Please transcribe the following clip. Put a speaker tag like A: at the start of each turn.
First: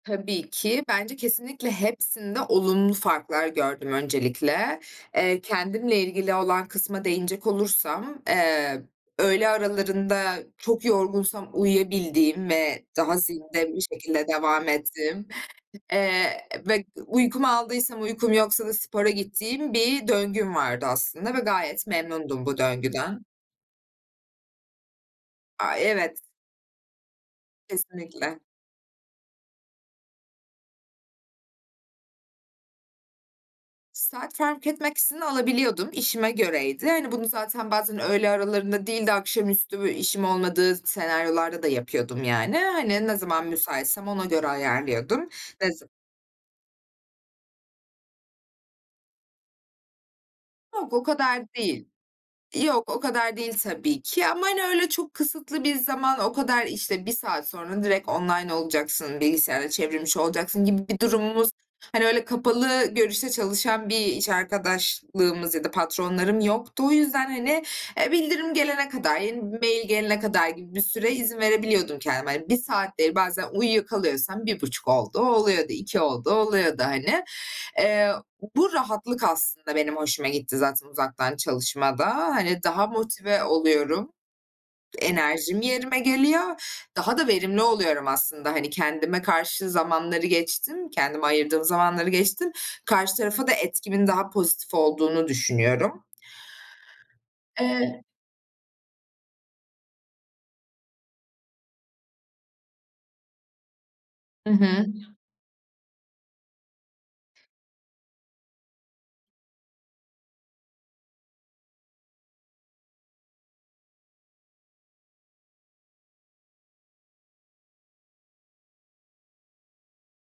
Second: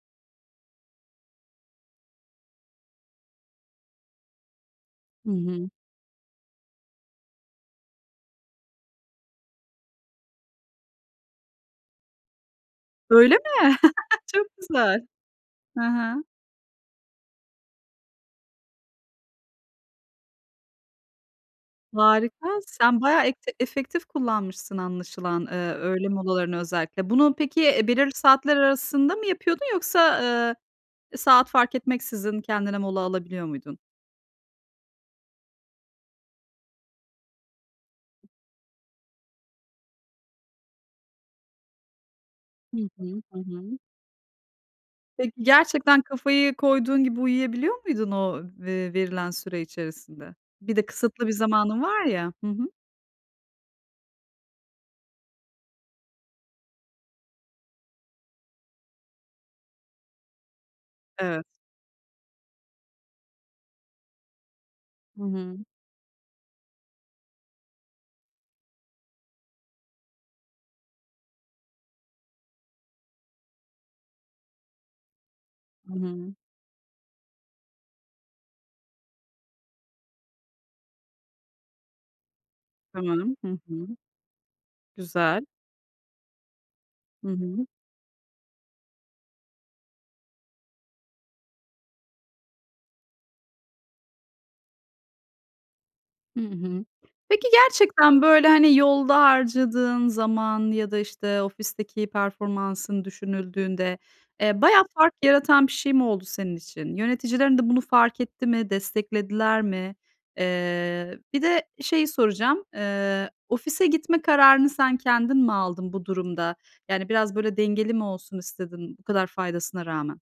A: Tabii ki bence kesinlikle hepsinde olumlu farklar gördüm öncelikle.
B: Hı
A: Eee,
B: hı.
A: kendimle ilgili olan kısma değinecek olursam, eee, öğle aralarında çok yorgunsam uyuyabildiğim ve daha
B: Öyle
A: zinde
B: mi?
A: bir şekilde
B: Çok
A: devam
B: güzel.
A: ettiğim,
B: Ha ha.
A: eee, ve uykumu aldıysam uykum yoksa da spora gittiğim bir döngüm vardı aslında ve gayet memnundum
B: Harika
A: bu
B: sen
A: döngüden.
B: bayağı ete efektif kullanmışsın anlaşılan, ııı,
A: Aaa,
B: öyle
A: evet.
B: molalarını özellikle. Bunu peki, eee, belirli
A: Kesinlikle.
B: saatler arasında mı yapıyordun yoksa, ııı, saat fark etmeksizin kendine mola alabiliyor muydun?
A: Saat fark etmeksizin alabiliyordum işime göreydi. Hani, bunu zaten bazen öğle aralarında değil de akşamüstü böyle işim olmadığı s senaryolarda da yapıyordum yani.
B: Hı
A: Hani, ne
B: hı. Hı
A: zaman
B: hı.
A: müsaitsem ona göre ayarlıyordum.
B: Peki,
A: Ve z
B: gerçekten kafayı koyduğun gibi uyuyabiliyor muydun o ve verilen süre içerisinde? Bir de
A: Yok, o
B: kısıtlı bir
A: kadar
B: zamanın
A: değil.
B: var ya. Hı hı.
A: Yok, o kadar değil tabii ki ama, hani, öyle çok kısıtlı bir zaman, o kadar işte 1 saat sonra direkt online olacaksın, bilgisayarda çevrim içi olacaksın gibi bir
B: Evet.
A: durumumuz, hani, öyle kapalı görüşte çalışan bir iş
B: Hı
A: arkadaşlığımız
B: hı.
A: ya da patronlarım yoktu. O yüzden, hani, eee, bildirim gelene kadar, yeni bir mail gelene kadar gibi bir süre izin verebiliyordum kendime, hani, 1 saat değil bazen uyuyakalıyorsam 1,5 olduğu oluyordu,
B: Hı
A: 2 olduğu
B: hı.
A: oluyordu, hani. Eee, bu rahatlık aslında benim hoşuma gitti zaten uzaktan çalışmada. Hani, daha
B: Tamam.
A: motive
B: Hı hı.
A: oluyorum.
B: Güzel.
A: Enerjim yerime geliyor. Daha
B: Hı
A: da verimli
B: hı.
A: oluyorum aslında, hani, kendime karşı zamanları geçtim, kendime ayırdığım zamanları geçtim. Karşı tarafa da etkimin daha pozitif olduğunu düşünüyorum.
B: Hı hı. Peki
A: Eee
B: gerçekten böyle, hani, yolda harcadığın zaman ya da işte ofisteki performansın düşünüldüğünde,
A: Hı
B: eee, bayağı
A: hı.
B: fark yaratan bir şey mi oldu senin için? Yöneticilerin de bunu fark etti mi? Desteklediler mi? Eee, bir de bir şeyi soracağım, eee, ofise gitme kararını sen kendin mi aldın bu durumda? Yani biraz böyle dengeli mi olsun istedin, bu kadar faydasına rağmen?